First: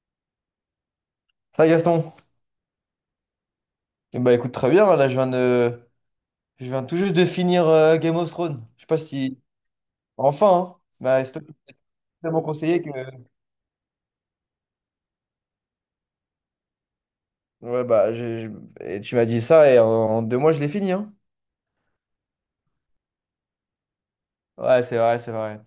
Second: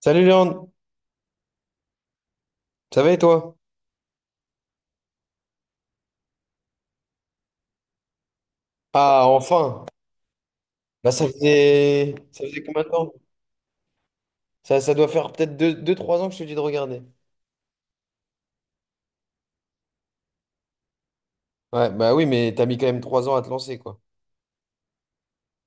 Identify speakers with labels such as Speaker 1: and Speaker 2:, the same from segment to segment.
Speaker 1: Salut Léon,
Speaker 2: Ça, Gaston?
Speaker 1: ça va et toi?
Speaker 2: Eh ben, écoute, très bien. Là, je viens tout juste de finir Game of Thrones. Je sais pas
Speaker 1: Ah,
Speaker 2: si.
Speaker 1: enfin!
Speaker 2: Enfin, hein.
Speaker 1: Bah,
Speaker 2: Bah, c'est toi qui m'as tellement
Speaker 1: ça faisait combien
Speaker 2: conseillé
Speaker 1: de
Speaker 2: que.
Speaker 1: temps? Ça doit faire peut-être deux trois ans que je te dis de regarder.
Speaker 2: Ouais, bah, et tu m'as dit ça et en 2 mois, je l'ai fini, hein.
Speaker 1: Ouais, bah oui, mais t'as mis quand même 3 ans à te lancer, quoi.
Speaker 2: Ouais, c'est vrai, c'est vrai.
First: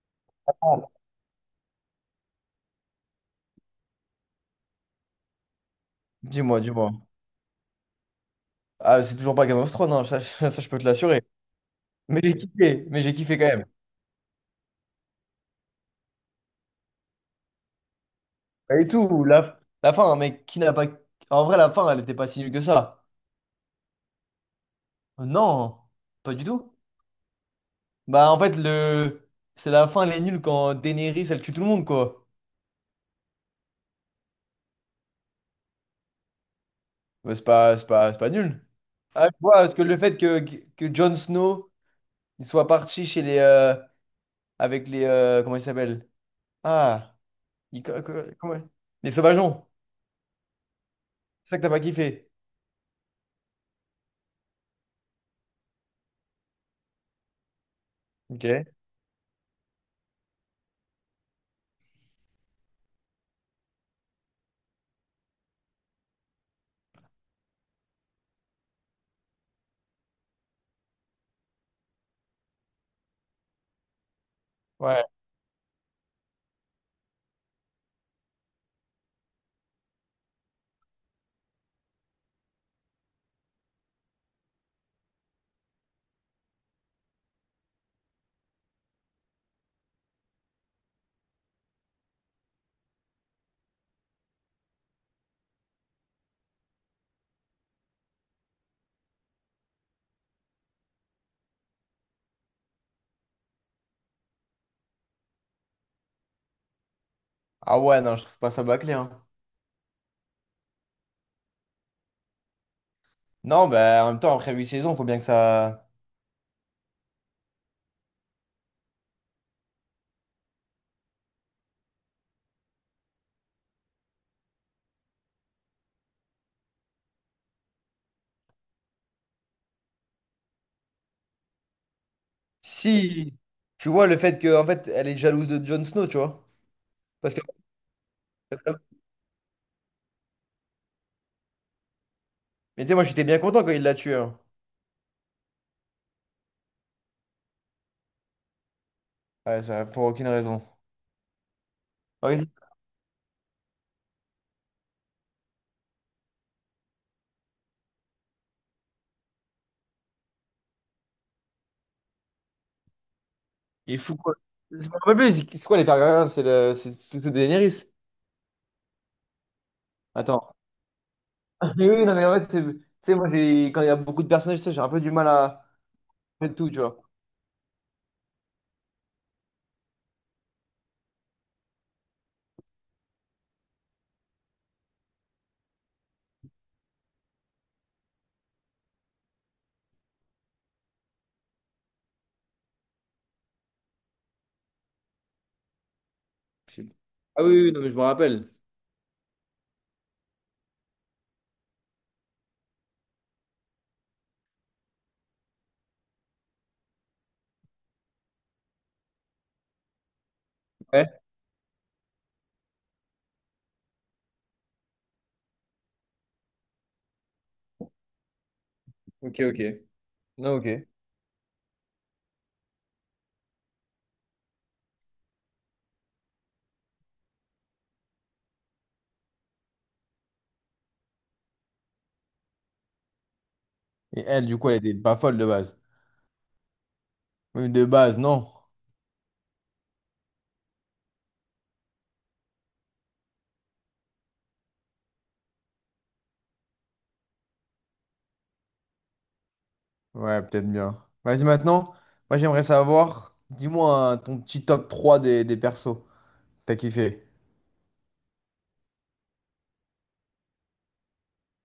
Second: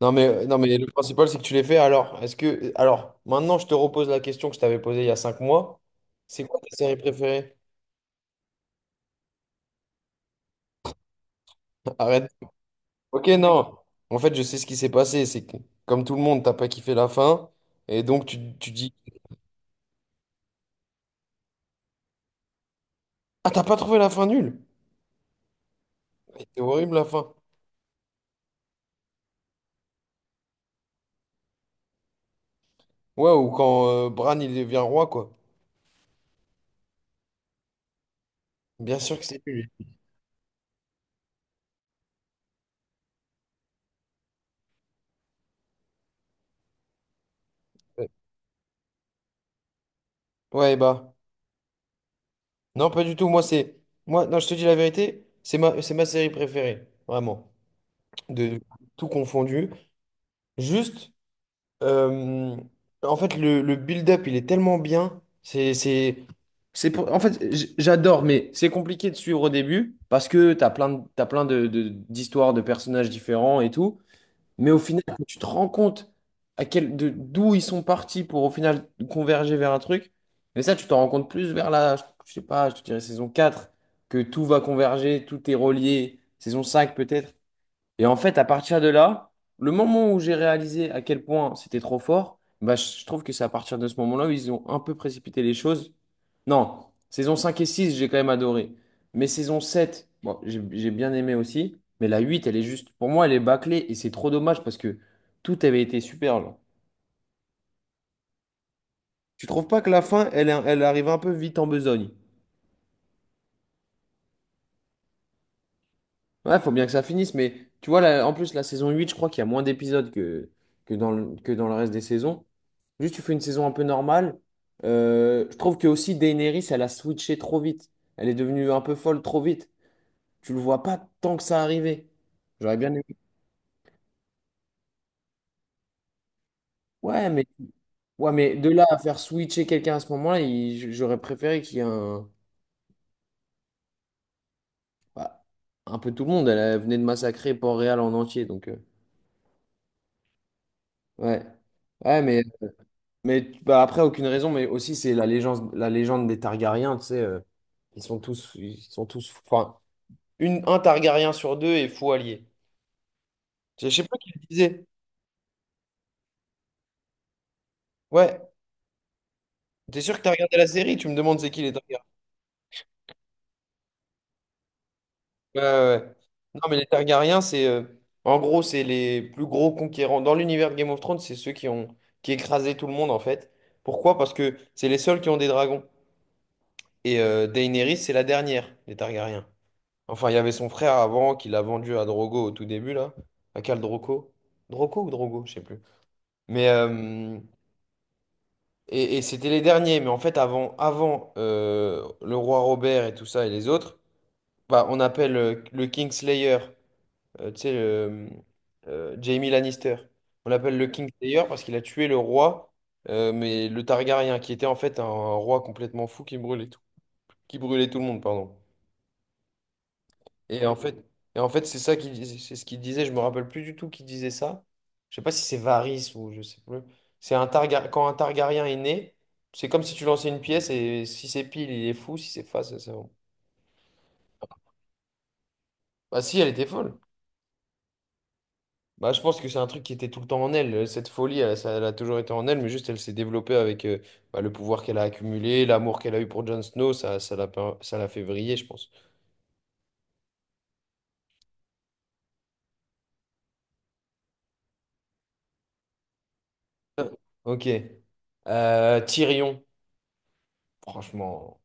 Speaker 1: Non, mais, non, mais le
Speaker 2: Oh,
Speaker 1: principal, c'est que tu l'as fait. Alors, maintenant, je te repose la question que je t'avais posée il y a 5 mois. C'est quoi
Speaker 2: dis-moi,
Speaker 1: ta
Speaker 2: dis-moi.
Speaker 1: série préférée?
Speaker 2: Ah, c'est toujours pas Game of Thrones, hein, ça, ça, je peux te l'assurer.
Speaker 1: Arrête.
Speaker 2: Mais j'ai
Speaker 1: Ok,
Speaker 2: kiffé quand même.
Speaker 1: non. En fait, je sais ce qui s'est passé. C'est que, comme tout le monde, t'as pas kiffé la fin. Et donc, tu
Speaker 2: Pas du
Speaker 1: dis...
Speaker 2: tout. La fin, hein, mec, qui n'a pas. En vrai, la fin, elle était pas si nulle que ça.
Speaker 1: Ah, t'as pas trouvé la fin nulle?
Speaker 2: Non, pas du
Speaker 1: C'était
Speaker 2: tout.
Speaker 1: horrible, la fin.
Speaker 2: Bah en fait, le c'est la fin, elle est nulle quand Daenerys elle tue tout le monde, quoi.
Speaker 1: Ouais, ou quand Bran, il devient roi, quoi.
Speaker 2: Mais c'est pas nul.
Speaker 1: Bien sûr que
Speaker 2: Ah, je
Speaker 1: c'est
Speaker 2: vois,
Speaker 1: lui.
Speaker 2: parce que le fait que Jon Snow il soit parti chez les avec les comment il s'appelle? Ah, il- co-
Speaker 1: Ouais,
Speaker 2: co- comment- les sauvageons.
Speaker 1: ouais, bah.
Speaker 2: C'est ça que t'as pas kiffé.
Speaker 1: Non, pas du tout. Moi, c'est. Moi, non, je te dis la vérité, c'est ma série préférée. Vraiment. De
Speaker 2: Ok.
Speaker 1: tout confondu. Juste. Euh, En fait, le build-up, il est tellement bien. En fait, j'adore, mais c'est compliqué de suivre au début parce que t'as plein de- d'histoires, de personnages différents et tout. Mais au final,
Speaker 2: Ouais.
Speaker 1: quand tu te rends compte d'où ils sont partis pour au final converger vers un truc, mais ça, tu t'en rends compte plus je sais pas, je te dirais saison 4 que tout va converger, tout est relié, saison 5 peut-être. Et en fait, à partir de là, le moment où j'ai réalisé à quel point c'était trop fort, bah, je trouve que c'est à partir de ce moment-là où ils ont un peu précipité les choses. Non, saison 5 et 6, j'ai quand même adoré. Mais saison 7, bon, j'ai bien aimé aussi. Mais la 8, elle est juste, pour moi, elle est bâclée et c'est trop dommage parce que tout avait été super, là.
Speaker 2: Ah ouais, non, je trouve pas ça bâclé, hein.
Speaker 1: Tu trouves pas que la fin, elle, elle arrive un peu vite en besogne?
Speaker 2: Non, bah en même temps après 8 saisons, faut bien que ça.
Speaker 1: Ouais, faut bien que ça finisse, mais tu vois, là, en plus, la saison 8 je crois qu'il y a moins d'épisodes que dans le reste des saisons. Juste, tu fais une saison un peu normale. Je trouve que aussi Daenerys, elle a switché trop vite. Elle est devenue un peu folle trop vite. Tu le vois pas tant que ça arrivait. J'aurais bien aimé.
Speaker 2: Si tu vois le fait que en fait elle est jalouse de Jon Snow, tu vois.
Speaker 1: Ouais,
Speaker 2: Parce que
Speaker 1: mais, ouais, mais de là à faire switcher quelqu'un à ce moment-là, j'aurais préféré qu'il y ait un,
Speaker 2: Mais tu sais, moi j'étais bien content quand il l'a tué, hein.
Speaker 1: bah, un peu tout le monde. Elle, elle venait de massacrer Port-Réal en entier, donc
Speaker 2: Ouais, ça, pour aucune raison.
Speaker 1: ouais. Ouais,
Speaker 2: Ah oui.
Speaker 1: mais après, aucune raison, mais aussi c'est la légende des Targaryens, tu sais, ils sont tous, enfin, un Targaryen sur deux est faux allié. Je
Speaker 2: Il
Speaker 1: sais
Speaker 2: fout
Speaker 1: pas qui
Speaker 2: quoi?
Speaker 1: le disait.
Speaker 2: Je me rappelle plus, c'est quoi les Targaryens? C'est plutôt Daenerys.
Speaker 1: Ouais, t'es sûr que t'as
Speaker 2: Attends.
Speaker 1: regardé la série, tu me demandes c'est qui les
Speaker 2: Mais
Speaker 1: Targaryens.
Speaker 2: oui, non, mais en fait, tu sais, moi, quand il y a beaucoup de personnages, tu sais, j'ai un peu du mal
Speaker 1: Ouais,
Speaker 2: à
Speaker 1: ouais, ouais.
Speaker 2: mettre
Speaker 1: Non,
Speaker 2: tout,
Speaker 1: mais
Speaker 2: tu
Speaker 1: les
Speaker 2: vois.
Speaker 1: Targaryens, en gros, c'est les plus gros conquérants. Dans l'univers de Game of Thrones, c'est ceux qui ont, qui écrasaient tout le monde, en fait. Pourquoi? Parce que c'est les seuls qui ont des dragons. Et Daenerys, c'est la dernière des Targaryens. Enfin, il y avait son frère avant qui l'a vendu à Drogo au tout début, là. À Khal Drogo? Drogo ou Drogo, je sais plus. Mais,
Speaker 2: Je sais-
Speaker 1: euh,
Speaker 2: Ah oui, oui, non, mais je me rappelle.
Speaker 1: et c'était les derniers. Mais en fait, avant le roi Robert et tout ça et les autres, bah, on appelle le Kingslayer, tu sais, Jaime Lannister. On l'appelle le
Speaker 2: Ouais.
Speaker 1: Kingslayer parce qu'il a tué le roi, mais le Targaryen, qui était en fait un roi complètement fou qui brûlait tout le monde, pardon.
Speaker 2: Ok, ok. Non, ok.
Speaker 1: Et en
Speaker 2: Et
Speaker 1: fait, et en fait, c'est ce qu'il disait, je me rappelle plus du tout qui disait ça. Je sais pas si c'est Varys ou je sais plus. Quand un Targaryen est né, c'est comme si tu lançais une pièce et si c'est pile, il est fou, si c'est face, c'est bon.
Speaker 2: elle, du coup, elle était pas folle de base.
Speaker 1: Bah si, elle était folle.
Speaker 2: Oui, de base, non.
Speaker 1: Bah je pense que c'est un truc qui était tout le temps en elle, cette folie, elle, ça, elle a toujours été en elle, mais juste elle s'est développée avec bah, le pouvoir qu'elle a accumulé, l'amour qu'elle a eu pour Jon Snow, ça, ça l'a fait vriller, je pense.
Speaker 2: Ouais, peut-être bien. Vas-y, maintenant, moi, j'aimerais savoir, dis-moi, hein, ton petit top 3 des persos. T'as kiffé.
Speaker 1: Ok. Tyrion, franchement,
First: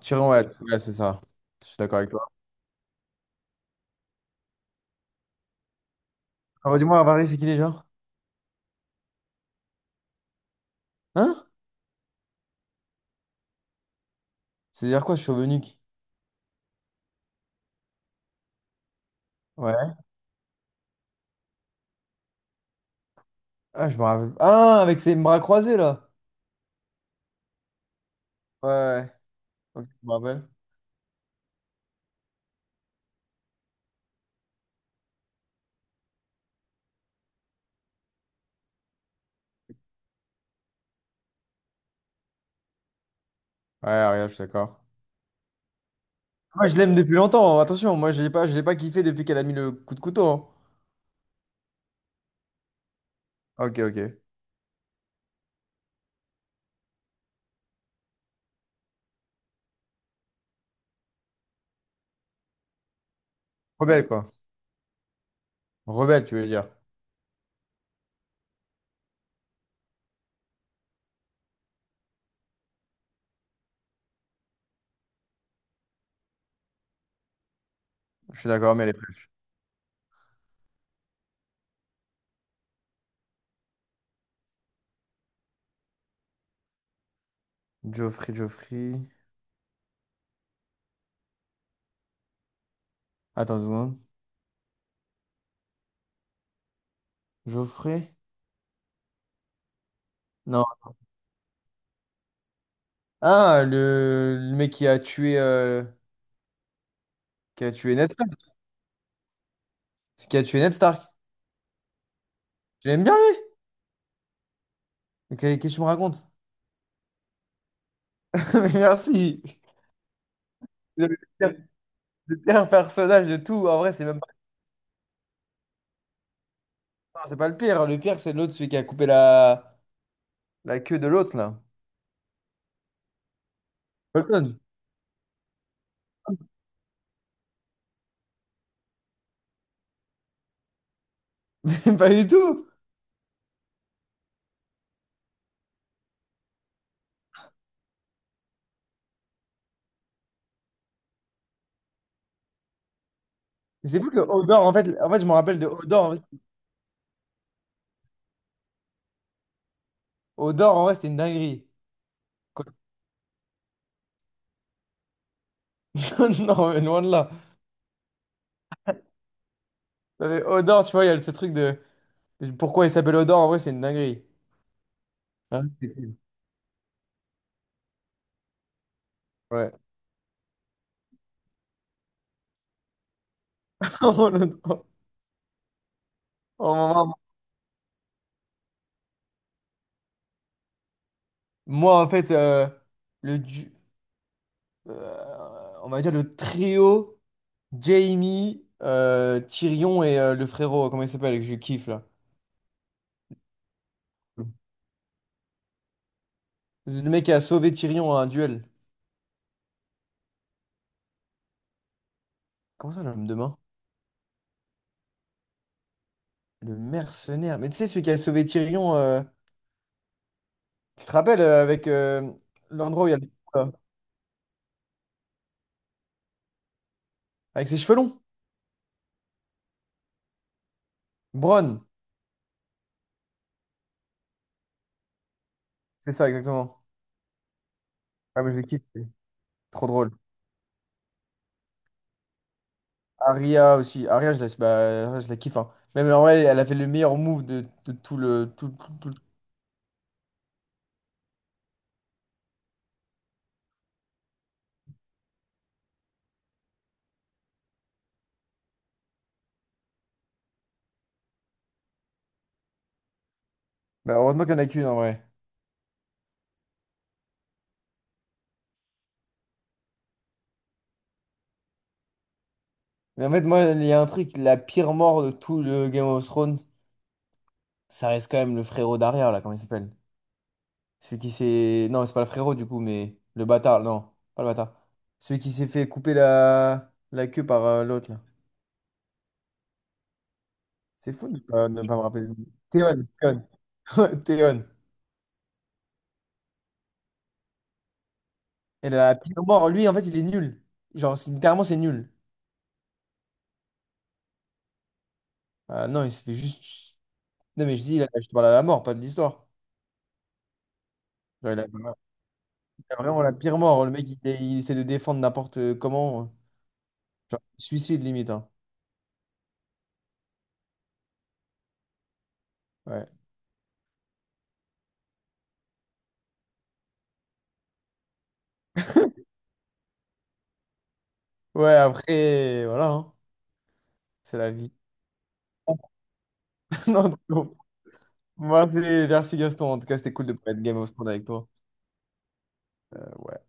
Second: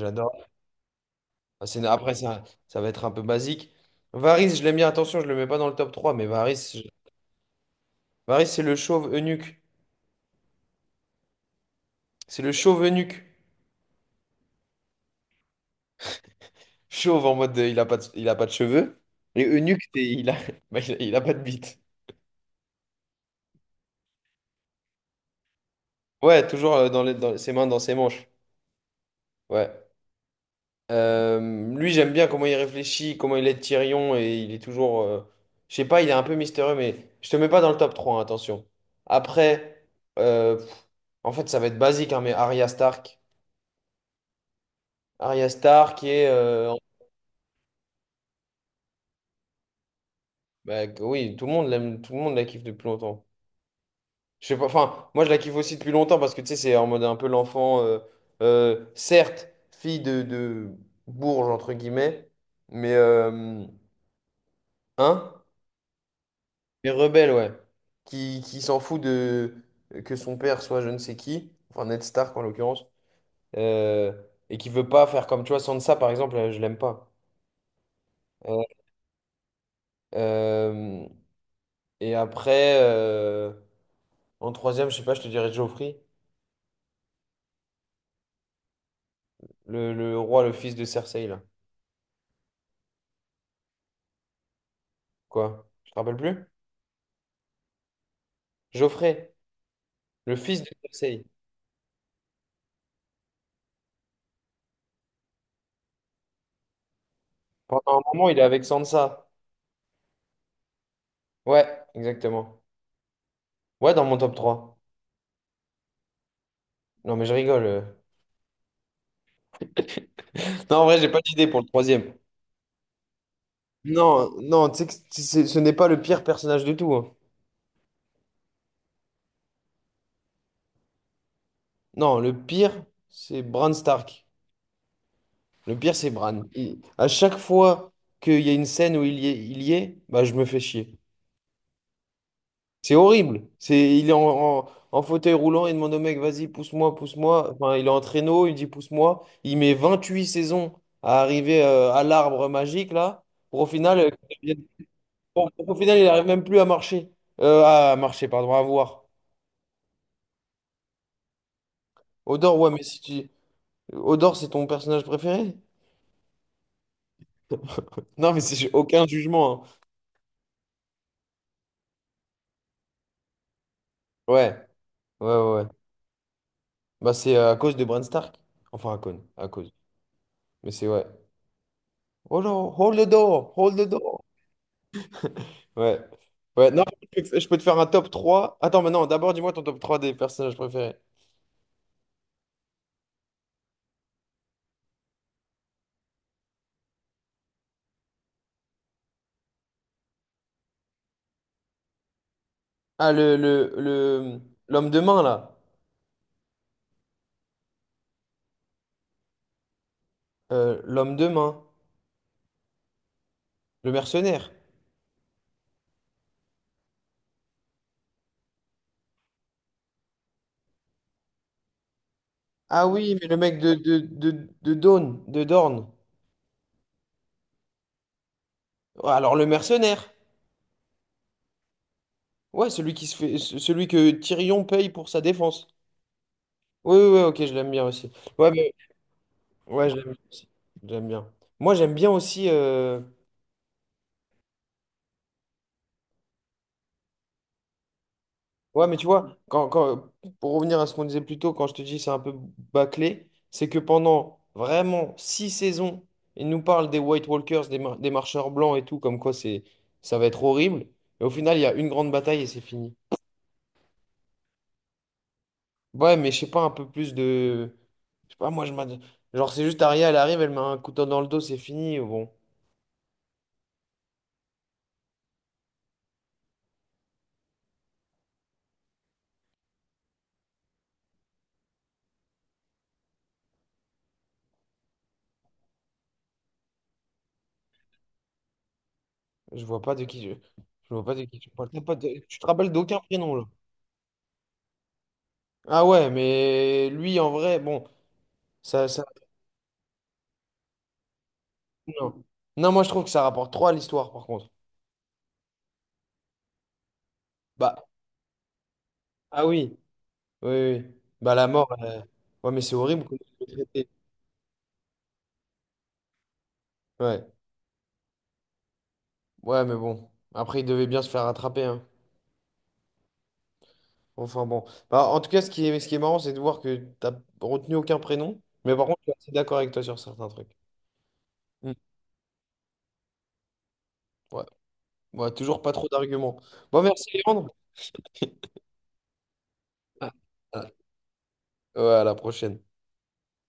Speaker 2: Tyrion, ouais, ouais, c'est ça.
Speaker 1: Ah,
Speaker 2: Je suis d'accord avec
Speaker 1: après,
Speaker 2: toi.
Speaker 1: ça va être un peu basique. Varys, je l'aime bien. Attention, je le mets pas dans le top 3 mais
Speaker 2: Ah,
Speaker 1: Varys,
Speaker 2: bah, dis-moi, Varys, c'est qui déjà?
Speaker 1: Varys c'est le chauve eunuque.
Speaker 2: Hein?
Speaker 1: C'est le chauve eunuque.
Speaker 2: C'est-à-dire quoi, chauve-nuque?
Speaker 1: Chauve en mode il a pas de cheveux. Et eunuque,
Speaker 2: Ouais.
Speaker 1: bah, il a pas de bite.
Speaker 2: Ah, je me rappelle. Ah, avec ses bras croisés, là.
Speaker 1: Ouais, toujours dans ses mains, dans ses manches.
Speaker 2: Ouais, ouais.
Speaker 1: Ouais.
Speaker 2: Ok, je me rappelle.
Speaker 1: Lui, j'aime bien comment il réfléchit, comment il aide Tyrion. Et il est toujours. Je sais pas, il est un peu mystérieux, mais je te mets pas dans le top 3 hein, attention. Après, euh, pff, en fait, ça va être basique, hein, mais Arya Stark.
Speaker 2: Ouais, regarde, je suis d'accord.
Speaker 1: Arya Star qui est
Speaker 2: Moi, je l'aime depuis longtemps, hein. Attention, moi, je l'ai pas kiffé depuis qu'elle a mis le coup de couteau.
Speaker 1: Bah, oui, tout le monde l'aime, tout le monde la kiffe depuis longtemps,
Speaker 2: Hein. Ok, ok.
Speaker 1: je sais pas, enfin moi je la kiffe aussi depuis longtemps parce que tu sais c'est en mode un peu l'enfant, certes fille de bourge entre guillemets mais euh,
Speaker 2: Rebelle, quoi.
Speaker 1: hein,
Speaker 2: Rebelle, tu veux dire.
Speaker 1: mais rebelle, ouais, qui s'en fout de que son père soit je ne sais qui, enfin Ned Stark en l'occurrence, euh, et qui veut pas faire comme tu vois Sansa par exemple, je l'aime pas.
Speaker 2: Je suis
Speaker 1: Euh,
Speaker 2: d'accord, mais elle est fraîche.
Speaker 1: euh, et après En troisième, je sais pas, je te dirais Geoffrey,
Speaker 2: Geoffrey, Geoffrey.
Speaker 1: le roi, le fils de Cersei, là.
Speaker 2: Attends une seconde.
Speaker 1: Quoi? Tu te rappelles plus?
Speaker 2: Geoffrey?
Speaker 1: Geoffrey, le fils
Speaker 2: Non.
Speaker 1: de Cersei.
Speaker 2: Ah, le mec qui a tué
Speaker 1: Pendant un
Speaker 2: Ned
Speaker 1: moment, il est
Speaker 2: Stark.
Speaker 1: avec Sansa.
Speaker 2: Qui a tué Ned Stark.
Speaker 1: Ouais, exactement.
Speaker 2: Tu l'aimes bien, lui?
Speaker 1: Ouais, dans mon top 3.
Speaker 2: Ok, qu'est-ce que tu me racontes?
Speaker 1: Non, mais je rigole.
Speaker 2: Merci.
Speaker 1: Non, en vrai, j'ai pas d'idée pour le troisième.
Speaker 2: Le pire personnage de tout, en vrai, c'est même pas,
Speaker 1: Non, non, tu sais que ce n'est pas le pire personnage de tout. Hein.
Speaker 2: non, c'est pas le pire. Le pire, c'est l'autre, celui qui a coupé la queue de l'autre, là.
Speaker 1: Non, le pire, c'est Bran Stark.
Speaker 2: Colton.
Speaker 1: Le pire, c'est Bran. À chaque fois qu'il y a une scène où il y est, bah, je me fais chier.
Speaker 2: Mais pas du tout.
Speaker 1: C'est horrible. Il est en, en fauteuil roulant, il demande au mec, vas-y, pousse-moi, pousse-moi. Enfin, il est en traîneau, il dit, pousse-moi. Il met 28 saisons à arriver à l'arbre magique, là, pour au final,
Speaker 2: C'est
Speaker 1: euh,
Speaker 2: fou que
Speaker 1: qu'il devienne-
Speaker 2: Odor, en fait, je me rappelle de
Speaker 1: pour au final, il
Speaker 2: Odor. En fait,
Speaker 1: n'arrive même plus à marcher. À marcher, pardon, à voir.
Speaker 2: Odor, en vrai, c'était une dinguerie.
Speaker 1: Odor, ouais,
Speaker 2: Colton,
Speaker 1: mais si tu... Odor, c'est ton personnage préféré?
Speaker 2: non, mais loin de là.
Speaker 1: Non, mais c'est j'ai aucun jugement. Hein.
Speaker 2: Non, mais Odor, tu vois, il y a ce truc de pourquoi il s'appelle Odor, en vrai, c'est une dinguerie.
Speaker 1: Ouais, ouais, ouais.
Speaker 2: Hein,
Speaker 1: Ouais.
Speaker 2: c'est fou.
Speaker 1: Bah, c'est à cause de Bran Stark. Enfin, à cause. À
Speaker 2: Ouais.
Speaker 1: cause. Mais c'est ouais. Oh non, hold the door, hold the door.
Speaker 2: Oh,
Speaker 1: Ouais. Ouais,
Speaker 2: oh,
Speaker 1: non,
Speaker 2: maman.
Speaker 1: je peux te faire un top trois. Attends, mais non, d'abord, dis-moi ton top 3 des personnages préférés.
Speaker 2: Moi, en fait, le, du- on va dire le trio. Jamie, Tyrion et le frérot, comment il s'appelle, que je kiffe là.
Speaker 1: Ah, l'homme de main, là.
Speaker 2: Le mec qui a sauvé Tyrion à un duel.
Speaker 1: L'homme de main.
Speaker 2: Comment ça, l'homme de main?
Speaker 1: Le mercenaire.
Speaker 2: Le mercenaire. Mais tu sais, celui qui a sauvé Tyrion, tu te rappelles, avec
Speaker 1: Ah
Speaker 2: l'endroit où il y
Speaker 1: oui,
Speaker 2: a le...
Speaker 1: mais le mec
Speaker 2: là.
Speaker 1: de Dorne.
Speaker 2: Avec ses cheveux longs.
Speaker 1: Ouais, alors, le mercenaire.
Speaker 2: Bronn,
Speaker 1: Ouais, celui qui se fait, ce- celui que Tyrion paye pour sa défense.
Speaker 2: c'est ça exactement.
Speaker 1: Oui, oui, oui, ok, je l'aime bien aussi.
Speaker 2: Ah,
Speaker 1: Ouais,
Speaker 2: mais je le
Speaker 1: mais,
Speaker 2: kiffe, c'est trop
Speaker 1: ouais, je l'aime
Speaker 2: drôle.
Speaker 1: bien aussi. J'aime bien. Moi, j'aime bien aussi.
Speaker 2: Arya aussi. Arya, je la kiffe, hein. Même en vrai, elle a fait le meilleur move de tout le...
Speaker 1: Ouais, mais tu vois, quand, pour revenir à ce qu'on disait plus tôt, quand je te dis c'est un peu bâclé, c'est que pendant vraiment 6 saisons, ils nous parlent des White Walkers, des marcheurs blancs et tout, comme quoi ça va être horrible. Et au final, il y a une grande bataille et c'est fini.
Speaker 2: Bah, heureusement qu'il n'y en a qu'une en vrai.
Speaker 1: Ouais, mais je sais pas, un peu plus de... je sais pas, moi, genre, c'est juste Arya, elle arrive, elle met un couteau dans le dos, c'est fini. Bon,
Speaker 2: Mais en fait, moi, il y a un truc, la pire mort de tout le Game of Thrones. Ça reste quand même le frérot d'arrière, là, comment il s'appelle? Celui qui s'est. Non, c'est pas le frérot du coup, mais le bâtard, non, pas le bâtard. Celui qui s'est fait couper la queue par l'autre, là.
Speaker 1: je vois pas de qui je... je vois
Speaker 2: C'est
Speaker 1: pas de
Speaker 2: fou
Speaker 1: qui
Speaker 2: de
Speaker 1: tu parles.
Speaker 2: pas,
Speaker 1: T'as
Speaker 2: ne
Speaker 1: pas
Speaker 2: pas me
Speaker 1: de-
Speaker 2: rappeler.
Speaker 1: Tu te rappelles d'aucun
Speaker 2: Théon,
Speaker 1: prénom, là.
Speaker 2: Théon. Théon.
Speaker 1: Ah ouais, mais lui, en vrai, bon, ça,
Speaker 2: Et
Speaker 1: ça...
Speaker 2: la pile au mort, lui, en fait, il est nul. Genre, littéralement, c'est nul.
Speaker 1: Non. Non, moi je trouve que ça rapporte trop à l'histoire par contre.
Speaker 2: Ah, non, il se fait juste. Non,
Speaker 1: Bah,
Speaker 2: mais je dis, là, je te parle à la mort, pas de
Speaker 1: ah
Speaker 2: l'histoire.
Speaker 1: oui, oui, oui. Bah la
Speaker 2: Genre,
Speaker 1: mort,
Speaker 2: il
Speaker 1: ouais, mais c'est
Speaker 2: a
Speaker 1: horrible qu'on
Speaker 2: vraiment la
Speaker 1: ait
Speaker 2: pire mort.
Speaker 1: traité.
Speaker 2: Le mec, il essaie de défendre n'importe comment.
Speaker 1: Ouais,
Speaker 2: Genre, suicide limite, hein.
Speaker 1: ouais, mais bon. Après, il devait bien se faire rattraper, hein.
Speaker 2: Ouais.
Speaker 1: Enfin bon. Bah, en tout cas, ce qui est marrant, c'est de voir que t'as retenu aucun prénom. Mais par contre, je suis assez d'accord avec toi sur certains trucs. Mm.
Speaker 2: Ouais, après, voilà, hein. C'est
Speaker 1: Ouais.
Speaker 2: la vie.
Speaker 1: Ouais, toujours pas trop d'arguments. Bon, merci
Speaker 2: Non,
Speaker 1: Léandre.
Speaker 2: non. Moi, c'est merci Gaston. En tout cas,
Speaker 1: Ah,
Speaker 2: c'était cool de pouvoir être
Speaker 1: ah.
Speaker 2: Game of Thrones avec toi.
Speaker 1: Ouais, à la prochaine.
Speaker 2: Ouais.